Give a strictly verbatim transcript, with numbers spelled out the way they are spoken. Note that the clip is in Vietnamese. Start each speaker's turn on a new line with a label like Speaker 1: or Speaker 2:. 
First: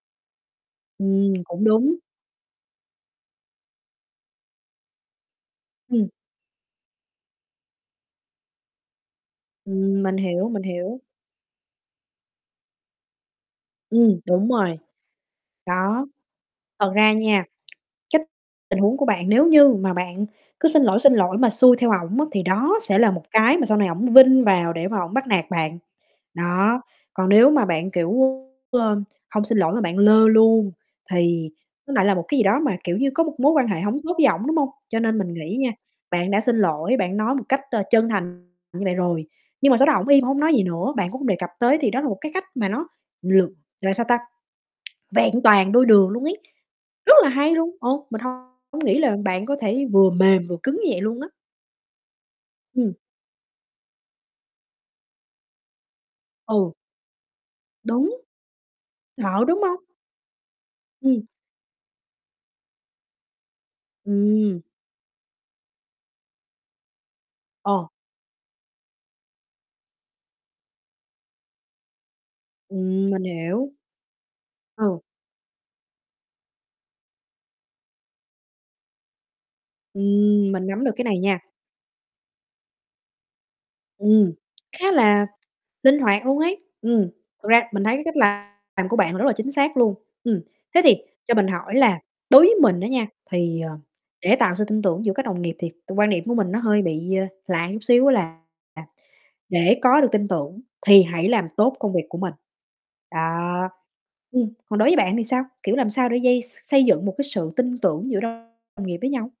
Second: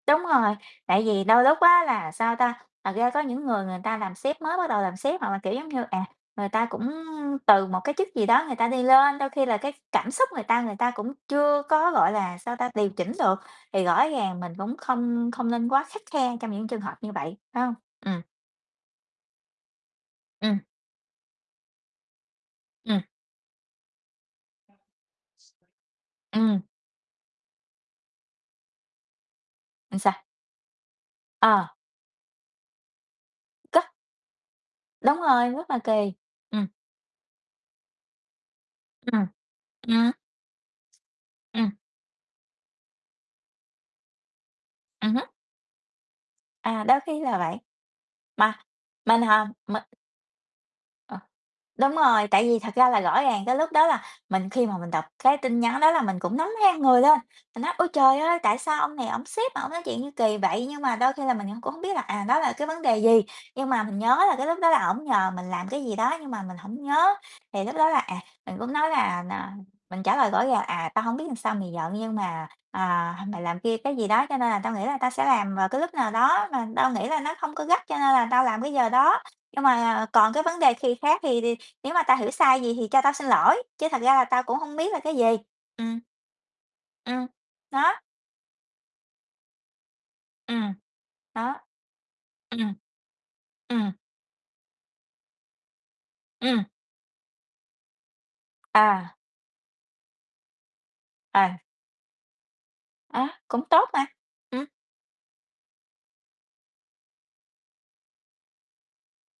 Speaker 1: Đúng rồi, tại vì
Speaker 2: Ừm,
Speaker 1: đôi lúc
Speaker 2: cũng
Speaker 1: á
Speaker 2: đúng.
Speaker 1: là, sao ta, thật ra có những người người ta làm sếp, mới bắt đầu làm sếp, hoặc là, kiểu giống như, à,
Speaker 2: Ừm.
Speaker 1: người ta cũng từ một cái chức gì đó người ta đi lên, đôi khi là cái
Speaker 2: Ừm,
Speaker 1: cảm
Speaker 2: mình
Speaker 1: xúc người
Speaker 2: hiểu,
Speaker 1: ta,
Speaker 2: mình
Speaker 1: người ta
Speaker 2: hiểu.
Speaker 1: cũng chưa có, gọi là, sao ta, điều chỉnh được. Thì rõ
Speaker 2: Ừm,
Speaker 1: ràng
Speaker 2: đúng
Speaker 1: mình cũng
Speaker 2: rồi.
Speaker 1: không không nên quá khắt
Speaker 2: Đó,
Speaker 1: khe trong những trường
Speaker 2: thật
Speaker 1: hợp
Speaker 2: ra
Speaker 1: như vậy,
Speaker 2: nha,
Speaker 1: phải hông? Ừm.
Speaker 2: cái tình huống của bạn nếu như mà bạn
Speaker 1: Ừm.
Speaker 2: cứ xin lỗi, xin lỗi mà xuôi theo ổng á, thì đó sẽ
Speaker 1: Ừm.
Speaker 2: là một cái mà sau này ổng vin vào để mà ổng bắt nạt bạn.
Speaker 1: Ừm.
Speaker 2: Đó, còn nếu mà bạn kiểu, ơ, hông xin lỗi mà bạn
Speaker 1: Ừm, sao?
Speaker 2: lơ luôn, thì
Speaker 1: Ờ.
Speaker 2: nó lại là một cái gì đó mà, kiểu như, có một mối quan hệ
Speaker 1: Cơ
Speaker 2: hổng tốt với ổng, đúng hông? Cho nên
Speaker 1: Đúng
Speaker 2: mình
Speaker 1: rồi,
Speaker 2: nghĩ
Speaker 1: rất
Speaker 2: nha,
Speaker 1: là kỳ.
Speaker 2: bạn đã xin
Speaker 1: Ừm.
Speaker 2: lỗi, bạn nói một cách, ờ, chân thành như vậy rồi,
Speaker 1: Ừm.
Speaker 2: nhưng mà sau đó ổng
Speaker 1: À.
Speaker 2: im hông nói gì nữa, bạn cũng hông đề cập
Speaker 1: Ừm.
Speaker 2: tới, thì đó là một cái cách mà nó lược là sao ta,
Speaker 1: Ừm hứm.
Speaker 2: vẹn toàn đôi đường luôn ấy,
Speaker 1: À, đôi
Speaker 2: rất
Speaker 1: khi
Speaker 2: là
Speaker 1: là
Speaker 2: hay
Speaker 1: vậy.
Speaker 2: luôn. Ờ, mình
Speaker 1: Mà
Speaker 2: hông nghĩ là
Speaker 1: mình
Speaker 2: bạn
Speaker 1: hả?
Speaker 2: có
Speaker 1: Mình
Speaker 2: thể vừa mềm vừa cứng như vậy
Speaker 1: Ờ,
Speaker 2: luôn á.
Speaker 1: đúng rồi, tại vì thật ra
Speaker 2: Ừm.
Speaker 1: là rõ ràng cái lúc đó là mình khi mà mình đọc cái tin nhắn đó là mình cũng nóng
Speaker 2: Ừ.
Speaker 1: ran người lên, mình nói: "Ôi
Speaker 2: Đúng.
Speaker 1: trời ơi, tại sao ông này ổng làm
Speaker 2: Thợ,
Speaker 1: sếp
Speaker 2: đúng
Speaker 1: mà ổng
Speaker 2: hông?
Speaker 1: nói chuyện gì kỳ vậy?" Nhưng mà đôi
Speaker 2: Ừm.
Speaker 1: khi là mình c cũng hông biết là, à, đó là cái vấn đề gì, nhưng mà mình nhớ là cái lúc
Speaker 2: Ừm.
Speaker 1: đó là ổng nhờ mình làm cái gì đó nhưng mà mình hổng nhớ. Thì lúc
Speaker 2: Ờ.
Speaker 1: đó là, à, mình cũng nói là, à, mình trả lời rõ là: "À, tao hông biết sao mày giận, nhưng mà,
Speaker 2: Ừm,
Speaker 1: à,
Speaker 2: mình
Speaker 1: h mày làm
Speaker 2: hiểu.
Speaker 1: kia, cái gì đó, cho nên là tao nghĩ là
Speaker 2: Ừ.
Speaker 1: tao sẽ làm vào cái lúc nào đó mà tao nghĩ là nó không có gắt, cho nên là tao làm cái giờ đó. Nhưng mà, à, còn cái
Speaker 2: Ừm,
Speaker 1: vấn
Speaker 2: mình
Speaker 1: đề
Speaker 2: nắm được
Speaker 1: khì
Speaker 2: cái
Speaker 1: khác,
Speaker 2: này nha.
Speaker 1: thì thì nếu mà tao hiểu sai vậy thì cho tao xin lỗi, chứ thật ra là
Speaker 2: Ừm,
Speaker 1: tao cũng hông
Speaker 2: khá
Speaker 1: biết là cái gì."
Speaker 2: là
Speaker 1: Ừm.
Speaker 2: linh hoạt luôn ấy. Ừm,
Speaker 1: Ừm,
Speaker 2: thực ra mình thấy
Speaker 1: đó.
Speaker 2: cái cách làm của bạn rất là chính xác luôn. Ừm,
Speaker 1: Ừm,
Speaker 2: thế thì cho mình
Speaker 1: đó.
Speaker 2: hỏi là đối với
Speaker 1: Ừm.
Speaker 2: mình á nha, thì, ờ,
Speaker 1: Ừm.
Speaker 2: để tạo sự tin tưởng giữa các đồng nghiệp thì t quan điểm của mình nó
Speaker 1: Ừm.
Speaker 2: hơi bị, ờ, lạ chút xíu á là
Speaker 1: À.
Speaker 2: để có được tin tưởng thì hãy làm
Speaker 1: À.
Speaker 2: tốt công việc của mình,
Speaker 1: À, cũng
Speaker 2: đó,
Speaker 1: tốt mà.
Speaker 2: ừm,
Speaker 1: Ừm.
Speaker 2: còn đối với bạn thì sao? Kiểu, làm sao để dây xây dựng một cái sự tin tưởng giữa đồng nghiệp với nhau?